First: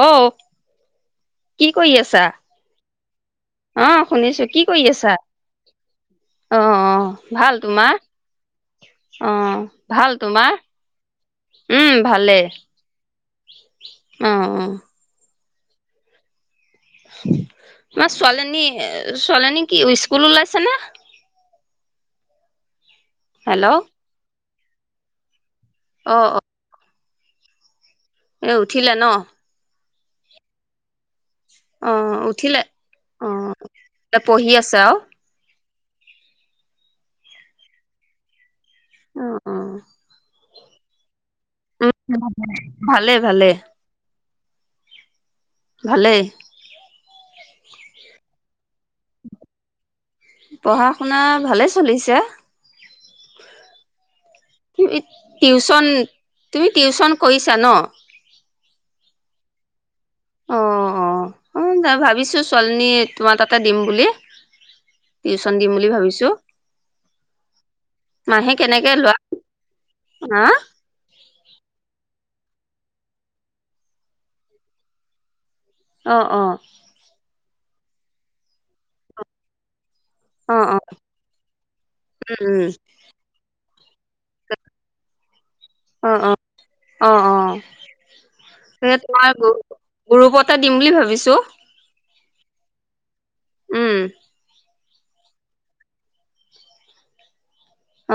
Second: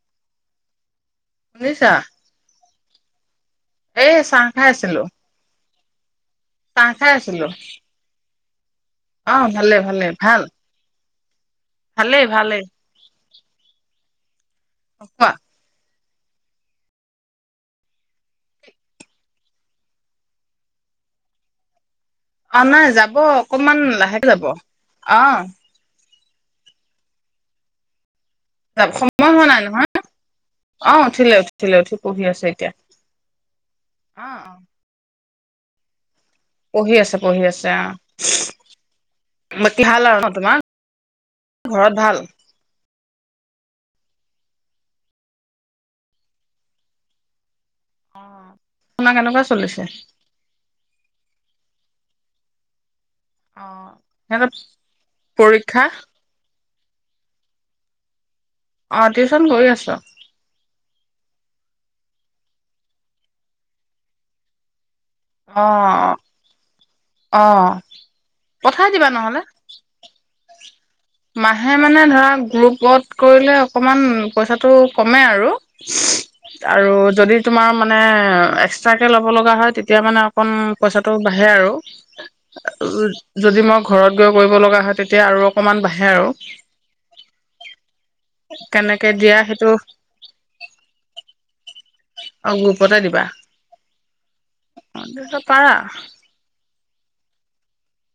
ঔঔ কি শুনিছা কৰি আছা অ এই চাহ শুনিছো কি খাই কৰি আছিলো আছা অ অ ভাল তোমাৰ আহ অ' ভালে ভালে ভাল তোমাৰ? উম ভালেই ভালে ভালেই অ অ অ মাৰ ছোৱালিজনী ছোৱালিজনী কি স্কুল ওলাইছে না অ নাই যাব [unintelligible] হব হেল্ল' অকনমান অ' লাহেকে যাব অঅ অ অ এই উঠিলে ন? সময় হোৱা নাই নহয়? অ উঠিলে। উঠিলে অ উঠি পঢ়ি আছে উঠিলে এতিয়া অ অ অ পঢ়ি আছে আৰু। পঢ়ি আছে পঢ়ি আছে আহ। বাকি ভাল আৰু ন তোমাৰ উ ঘৰত ভাল ভালে ভালে। ভালেই। পঢ়া শুনা কেনেকুৱা চলিছে। আপোনাৰ ভালে চলিছে। অ সিহঁতৰ টিউচন পৰীক্ষা তুমি টিউচন কৰিছা ন। অ টিউচন গৈ আছোঁ। অ, অ, অ ভাবিছো ছোৱালিনী তোমাৰ তাতে দিম বুলি? অ টিউচন দিম বুলি ভাবিছো। অ মাহে পঠাই কেনেকে দিবা লোৱা নহ'লে। হা মাহে মানে ধৰা গ্ৰুপত কৰিলে অকণমান পইচাটো কমে আৰু। অ', অ', আৰু যদি তোমাৰ ম। মানে এক্সটাৰ যে লব লগা হয় তেতিয়া তেতিয়া মানে অকণ অ', অ', পইচাটো বাঢ়ে আৰু উম, উম, যদি মই। ঘৰত গৈ কৰিব লগা হয় তেতিয়া আৰু অকণমান অ অ অ অ সে কেনেকে তোমাৰ দিয়া সেইটো গ্ৰুপতে দিম বুলি ভাবিছো। অ গ্ৰোপতে দিবা উম। অ পাৰা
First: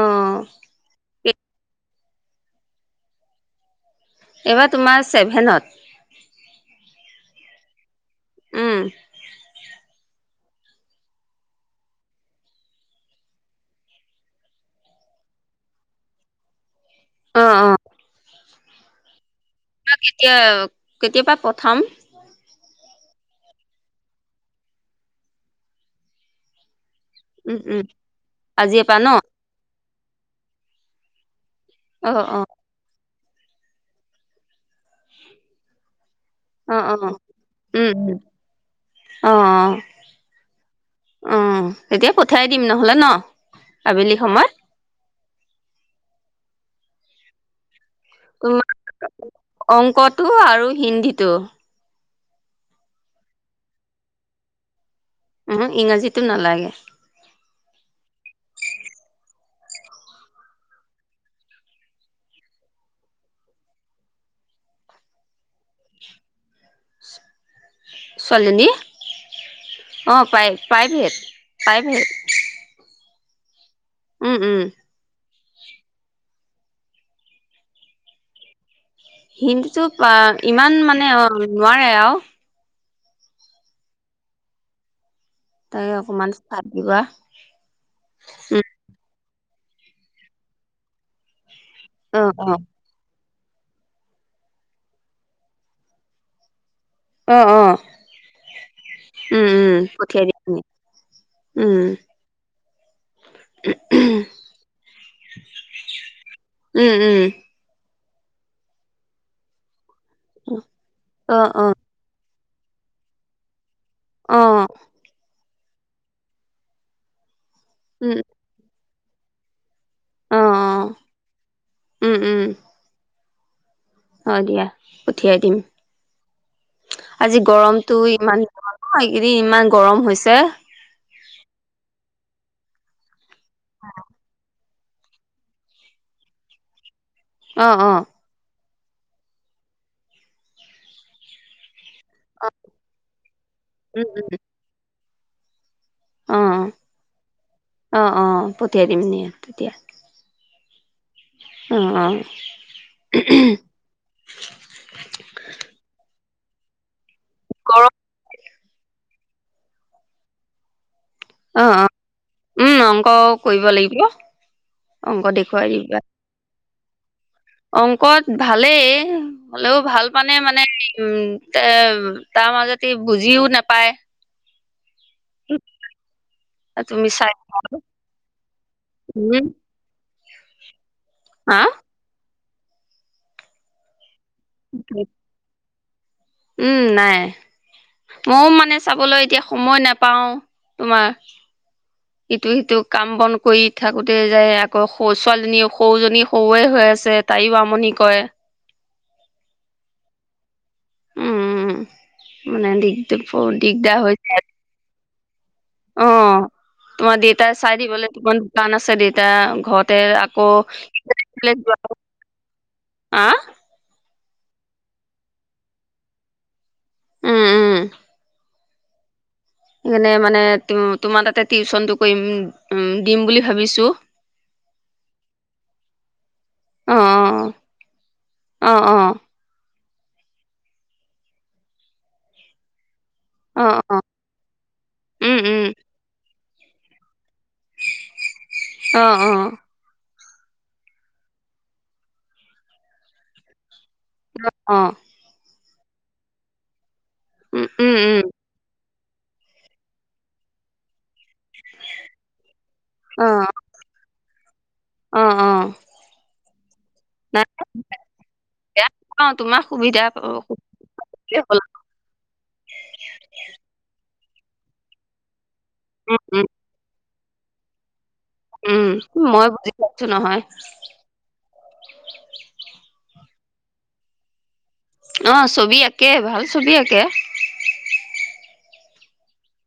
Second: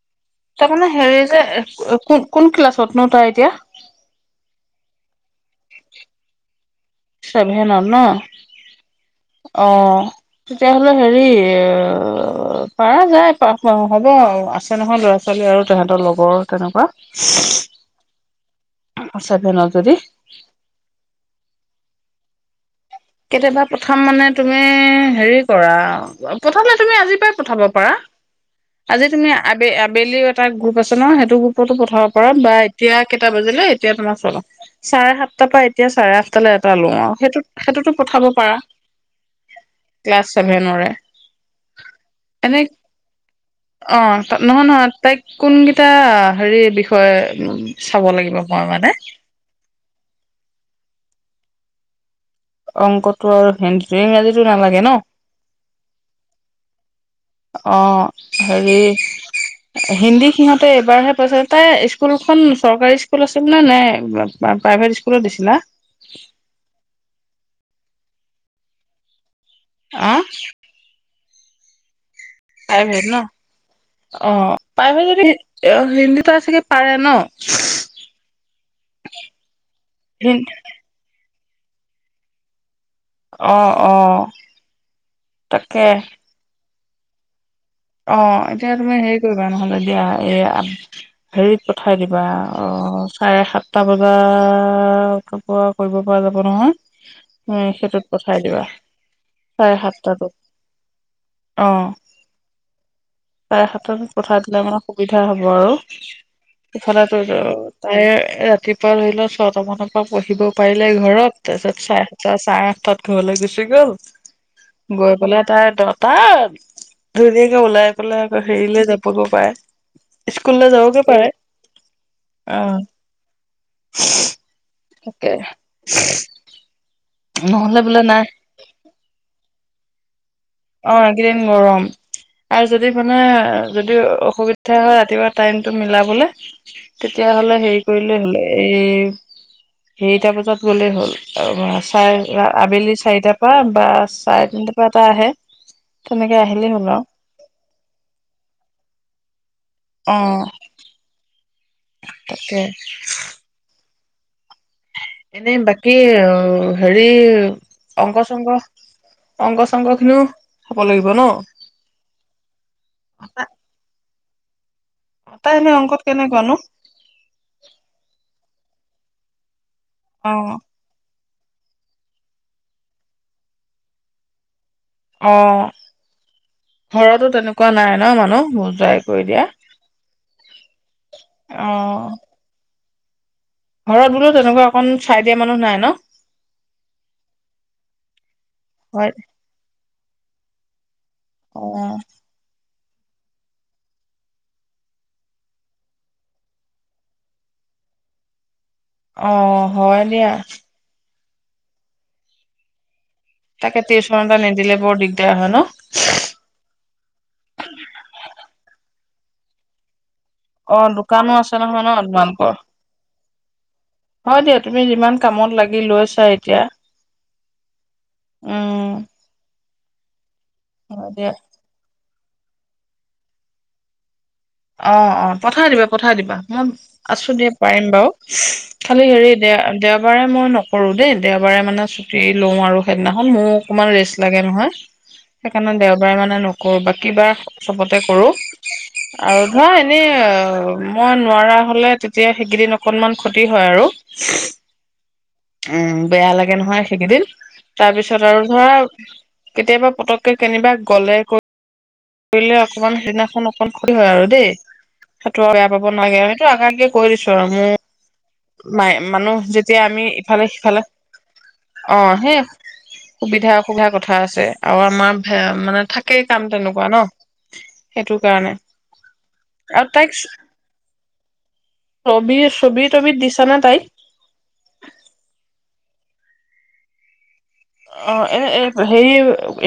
অ', তাৰ মানে হেৰি। এ কোন কোন ক্লাছতনো তাই এতিয়া। তোমাৰ ছেভেনত। চেভেনত উম, ন অ তেতিয়াাহ'লে হেৰি এ পাৰা যায় হ'ব আছে নহয় ল'ৰা ছোৱালী আৰু তহঁতৰ লগৰ তেনেকুৱা। অ', অ', [unintelligible] সচেতনত কেতিয়া কেতিয়াপা পঠাম? কেতিয়াবা প্ৰথম মানে তুমি হেৰি কৰা প্ৰথমে তুমি আজি পৰা উম, পঠাব উম, পাৰা আজিৰ পৰা ন আজি তুমি। ডেইলিও এটা গ্ৰুপ আছে ন সেইটো গ্ৰুপ ফটো পঠাব অ', পৰা অ', বা এতিয়া কেইটা বজিলৈ এতিয়া তোমাৰ চলা চাৰে সাতটাৰ পৰা এতিয়া চাৰে আঠ তালে এটা অ', লোৱা অ', সেইটোত উম, সেইটোতক উম, পঠাব পাৰা অ', অ', ক্লাছ চেভেনৰে অ', তেতিয়া পঠিয়াই এনে দিম নহ'লে ন অ আবেলি সময়ত নহয় নহয় তাইক কোনকেইটা হেৰি বিষয়ে চাব লাগিব মই মানে তোমাৰ অংকটো আৰু হিন্দী দ্ধ [unintelligible] অংকটো আৰু হিন্দীটো ইংৰাজীটো নালাগে ন উম ইংৰাজীটো নালাগে অ হেৰি হিন্দী সিহঁতে এইবাৰহে পাইছে তাই স্কুলখন চৰকাৰী স্কুল আছিলনে নে প্ৰাইভেট স্কুলত দিছিলা উ [unintelligible] ছোৱালীজনী অ অঁ প্ৰাই প্ৰাইভেট প্ৰাইভেট প্ৰাইভেট ন অ উম উম প্ৰাইভেট যদি এ হিন্দী তাই ছাগে পাৰে ন হিন্দীটো বা ইমান মানে অ নোৱাৰে আও অ অ তাকে তাই অকণমান ভাত কিবা অ এতিয়া তুমি হেৰি কৰি কিবা নহ'লে দ এই হেৰিত পঠাই দিবা অ চাৰে সাতটা বজাত পৰা কৰিব পৰা যাব নহয় অ উম অ সেইটোত পঠাই দিবা উম চাৰে উম পঠিয়াই সাতটাটোত দিম উম অ উম চাৰে সাতটা মানত পঠাই দিলে মানে সুবিধা হব আৰু উম ইফালে উম উম এ ৰাতিপুৱা বোলে ছয়টা মানত পঢ়িব পাৰিলে ঘৰত অ অ তাৰপিছত চাই ছাৰে চাৰেআঠটাত ঘৰলৈ গুচি গ'ল অ গৈ পালে তাইৰ দতাত [unintelligible] ওলাই উম পেলাই আকৌ হেৰিলে যাব। হব পাৰে। অ অ স্কুললৈ যাবগেও পাৰে। অহ। অ দিয়া পঠিয়াই দিম। আজি নহলে গৰমতো বোলে নাই ইমান নহয় এইকেইদিন। ইমান গৰম হৈছে। অ এইকেইদিন গৰম আৰু যদি মানে এ যদি অসুবিধা [unintelligible] ৰাতিপুৱা টাইমটো মিলাবলে। তেতিয়া হলে অ হেৰি অ কৰিলে [unintelligible] এই হেৰিটা বজাত গ'লেই হ'ল [unintelligible] [unintelligible] আবেলি চাৰিটাৰ পৰা বা উম চাৰে তিনটাৰ পৰা [unintelligible] তেনেকে অ' আহিলেই হ'ল আৰু অ'। অ' অ' পঠিয়াই দিম দিয়া তেতিয়া। অ' অ' অ'। তাকে এনেই বাকী উম হেৰি। এই গৰম অংক চংক অংগ চংক খিনিও হ'ব লাগিব। ন? অ' অ'। উম অংক কৰিব লাগিব। অংক তাই দেখুৱাই এনে দিবা। অংকত কেনেকুৱা নো? অংকত ভালেই। উম। হ'লেও ভাল পানে অ', মানে [unintelligible] [unintelligible] তাৰ মাজতে ই বুজিও নাপায়। অ' তুমি ঘৰতো চাই তেনেকুৱা নাই ন মানুহ বুজাই কৰি দিয়া। উম হা অ'। হে বোলোঁ তেনেকুৱা অকন চাই দিয়া মানুহ নাই ন? [inaudible] উম নাই ময়ো মানে হয়। চাবলৈ এতিয়া সময় নাপ পাওঁ তোমাৰ অ', এইটোৱে সিটোক কাম বন কৰি থাকোতে যায় আকৌ সৰু ছোৱালীজনী সৰুজনী সৰুৱে হৈ আছে তাইও আমনি কৰে। অ হয় দিয়া উম উম [unintelligible] [unintelligible] তাকে দিগদাৰ টিউচন এটা হৈছে নিদিলে বৰ দিগদাৰ হয় ন? অ তোমাৰ দেউতাই চাই দিবলৈ তোমাৰ গান আছে দেতা ঘৰতে আকৌ অ দোকানো আছে যোৱা নহয় ন তোমালোকৰ? হা হয় দিয়া তুমি যিমান কামত লাগি লৈছা এতিয়া উম উম। অ এনে মানে তো-তোমাৰ তাতে টিউচনটো কৰিম উম উম দিম বুলি ভাবিছো। অ অ পঠাই দিবা পঠাই দিবা মই অ আছো দিয়া পাৰিম বাৰু অ অ খালি হেৰি দে-দে একবাৰে মই নকৰো দেই দেওবাৰে মানে ছুটি লওঁ আৰু। সেইদিনাখন মোৰ অ অ অকণমান অ ৰেষ্ট লাগে নহয় উম উম সেইকাৰণে দেওবাৰে মানে কৰপা কিবা চবতে কৰোঁ অ অ আৰু ধৰা এনেই অ মই নোৱাৰা হ'লে তেতিয়া সেইকেইদিন অকনমান ক্ষতি হয় আৰু অ অ। উম বেয়া লাগে নহয়। সেকেইদিন উম তাৰ উম পিছত উম আৰু ধৰা কেতিয়াবা পতকে কেনিবা গ'লে কৈ কৰিলে অকমান অ সেইদিনাখন অকন [unintelligible] আৰু দেই অ অ সেইটোও বেয়া পাব নালাগে আগাগে কৈ দিছো আৰু নাই মোৰ বেয়া মাই নাপাওঁ মানুহ তোমাৰ যেতিয়া সুবিধা আমি ইফালে সিফালে হ'ল অ সেই সুবিধা অসুবিধা কথা আছে আৰু আমাৰ [unintelligible] মানে থাকেই উম কাম উম তেনেকু অ সেইটো কাৰণে উম মই বুজি আৰু পাইছো তাইক নহয় ছবি ছবি তবি দি চেনে তাই? অ ছবি আঁকে ভাল ছবি আঁকে অ এ এ হেৰি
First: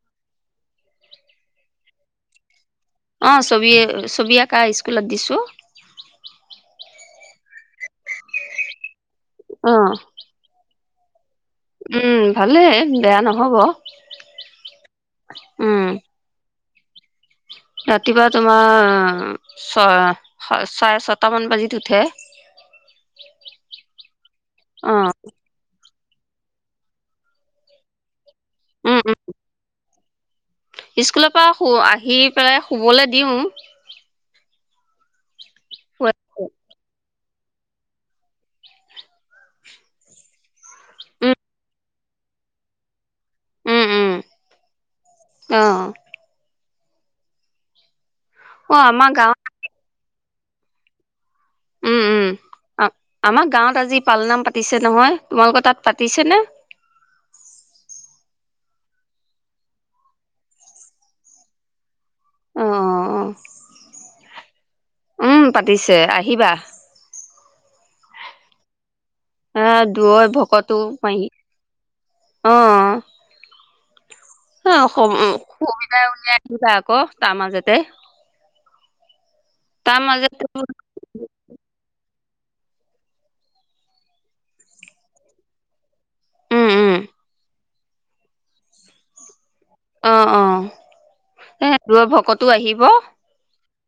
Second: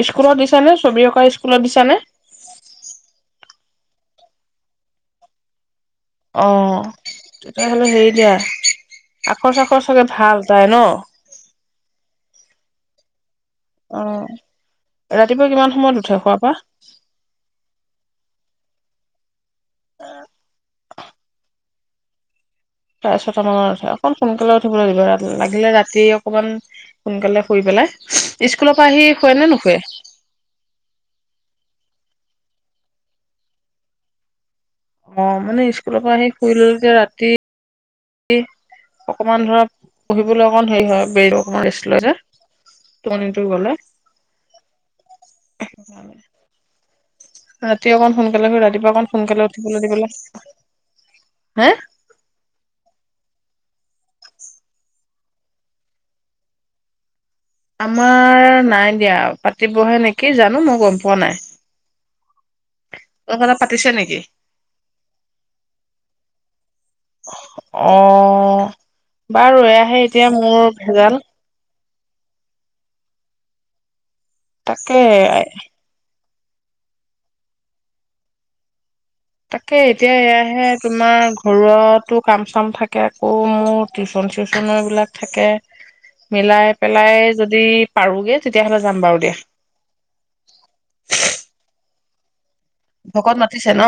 স্কুলত দিছানে ছবি অঁকা স্কুলত দিছানে? অ ছবি ছবি আঁকা স্কুলত দিছো। আহ তেতিয়াহ'লে হেৰি দিয়া। আখৰ অ চাকৰ চাগে ভাল তাই ন উম ভালে বেয়া নহয়। আহ ৰাতিপুৱা কিমান উম সময়ত উঠে শুৱাৰ পৰা। ৰাতিপুৱা তোমাৰ ছ চাৰে ছটা মান বাজিত উঠে। চাৰে ছটা মানত উঠে অকণ সোনকালে উঠিবলৈ অ লাগিব লাগিলে ৰাতি ৰাতি অকমান সোনকালে শুই পেলাই। স্কুলৰ পৰা উম আহি উম শুৱে নে নুশুৱে? স্কুলৰ পৰা শু আহি পেলাই শুবলৈ দিওঁ। অ মানে স্কুলৰ পৰা আহি শুই ললে যে ৰাতি তে অকমান ধৰা পঢ়িবলৈ। অকণ হেৰি হয় ব অকমান ৰেষ্ট যে টোপনিটো গলে উম উম অ ৰাতি অকণ। সোনকালে হৈ অ ৰাতিপুৱাকণ আমাৰ গাঁৱত সোনকালে উঠিবলৈ দিবলৈ। উম, উম আমাৰ গাঁৱত আজি পালনাম পাতিছে নহয় তোমালোকৰ তাত পাতিছেনে? আমাৰ নাই দিয়া পাতিবহে নেকি জানো মই গম পোৱা নাই? অ তহঁতৰ তাত পাতিছে নেকি? উম পাতিছে আহিবা। অ বাৰু আহ এয়াহে এতিয়া মোৰ ভেজাল। অহ অ তাকে সু-সুবিধা উলিয়াই দুটা আকৌ তাৰ মাজতে তাকে তাৰ এতিয়া মাজতে এয়াহে তোমাৰ ঘৰত টো কাম চাম থাকে আকৌ মোৰ টিউচন চিউচনো এই বিলাক থাকে। উম মিলাই উম পেলাই যদি। পাৰোগে তেতিয়াহ'লে যাম বাৰু দিয়া। অ অ সেইটোৱ ভকত তটো আহিব ভকত মাতিছে ন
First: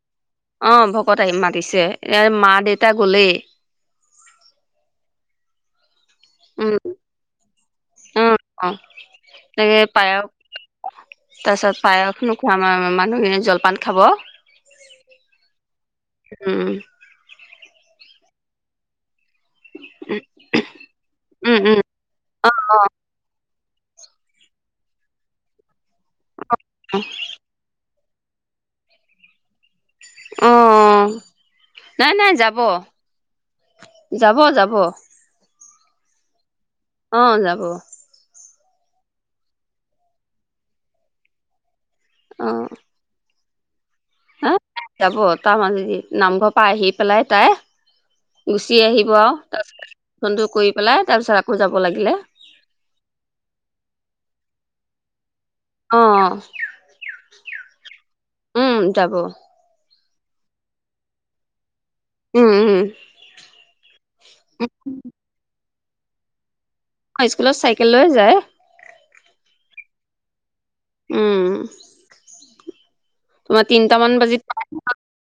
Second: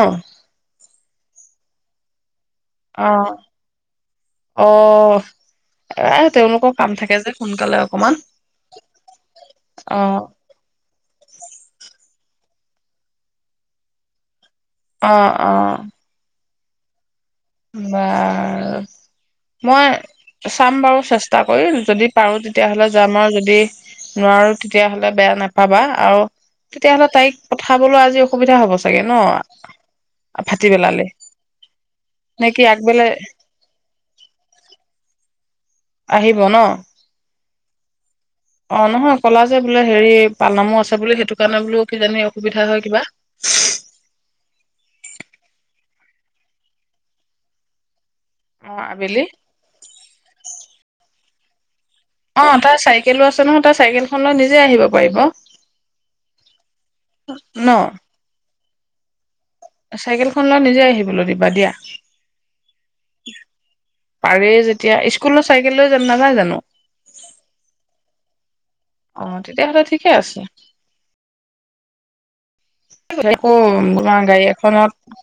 অ ভকত আহি মাতিছে মা দেউতা অ গলেই। অ' এ তেওঁলোকৰ উম কাম থাকে যে সোনকালে অকমান উম অ তাকে পায়স আহ। আমাৰ মা-মানুহখনে জলপান খাব। অ, অ উম ব মই চাম বাৰু চেষ্টা উম কৰি উম যদি পাৰো তেতিয়াাহ'লে যাম আৰু যদি নোৱাৰো তেতিয়াাহ'লে বেয়া নাপাবা। আৰু তেতিয়াহ'লে তাইক পঠাবলৈ আজি অসুবিধা হ'ব চাগে ন অ ভাটিপেলালে। নাই নাই যাব, যাব যাব। আহিব ন অ যাব অ নহয় কলা যে বোলে হেৰি পাল নামো আছে বোলে সেইটো কাৰণে বোলো কিজানি অ অসুবিধা হয় কিবা হা যাব [unintelligible] নামঘৰ পৰা আহি পেলাই তাই অ গুচি আহিব আবেলি আৰু তাৰপিছত ফোনটো কৰি পেলাই তাৰ পিছত বুজাব লাগিলে অ তাৰ চাইকেলো আছে নহয় তাৰ চাইকেলখন লৈ নিজে আহিব পাৰিব। অ ন? উম যাব চাইকেলখন লৈ নিজে আহিবলৈ দিবা দিয়া। উম উম পাৰে যেতিয়া ইস্কুলো চাই গৈ যাম নাই জানো অ স্কুলত চাইকেল লৈ যায়। অ তেতিয়াহলে ঠিকে আছে। উম তিনটামান তোমাৰ বাজিত গাড়ী পাই। এখনত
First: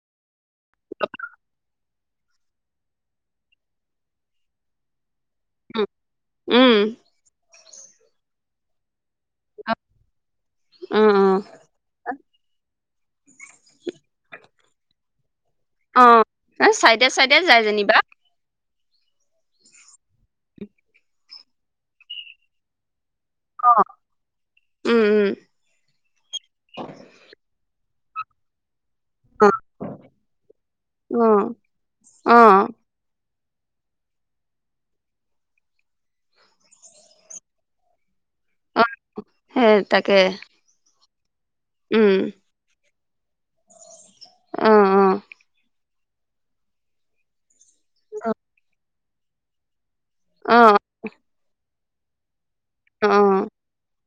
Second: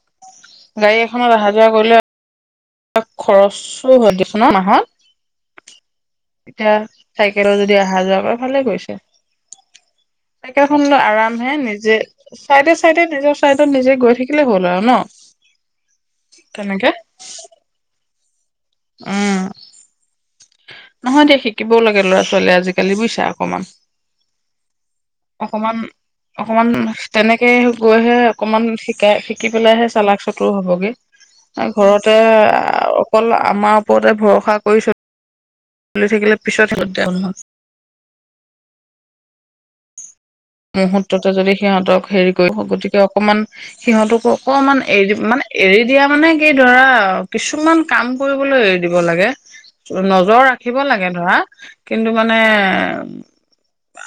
গাড়ী এখনত অহা যোৱা কৰিলে খৰচো হয় দিচোন ন মাহত। এতিয়া উম চাইকেলৰ যদি আহ হাজাৰবা ফালে গৈছে। শুনো উম উম আৰামহে নিজে চাইতে চাইডে নিজৰ চাইডত নিজে গৈ থাকিলে হ'ল আৰু ন অ চাইডে চাইডে যায় যেনিবা অ নহয় দিয়া শিকিবও লাগে ল'ৰা ছোৱালীয়ে আজিকালি বুইছা। অকমান, অ উম অকমান, অকমান তেনেকে গৈহে অকমানিক শিকা শিকি পেলাইহে চালাক চতুৰ হবগে উম ঘৰতে অ অ অকল আমাৰ ওপৰতে ভৰসা কৰি চল তুলি থাকিলে পিছত হে উঠে অনুভৱ। হে তাকে সত্ৰত তই যদি সিহঁতক উম হেৰি কৰি গতিকে অকণমান সিহঁতকো অ অকণমান এৰি অ দি মানে এৰি এতিয়া মানে কি ধৰা কিছুমান কাম কৰিবলৈ দিব লাগে নজৰ অ ৰাখিব লাগে ধৰা কিন্তু মানে অ হমম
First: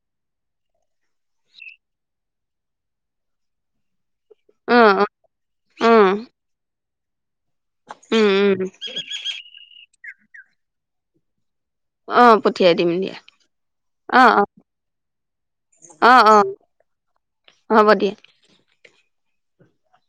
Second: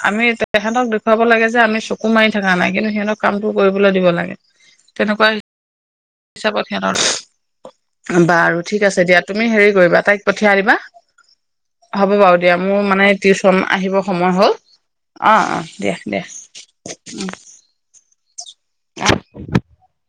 আমি তেখেতক [unintelligible] বোৱাব লাগে যে আমি চকু মাৰি থকা নাই কিন্তুিহঁক কামটো কৰিবলৈ দিব লাগে অ অ অ তেনেকুৱা উম হিচাপত সে ন উম [unintelligible] বাৰু উম ঠিক আছে দিয়া। তুমি হেৰি কৰিবা তাইক পঠিয়াই দিবা হ'ব অ বাৰু দিয়া পঠিয়াই মোৰ দিম মানে দিয়া টিউচন আহিব অ সময় অ হ'ল। অ-অ দে দে মম কে অ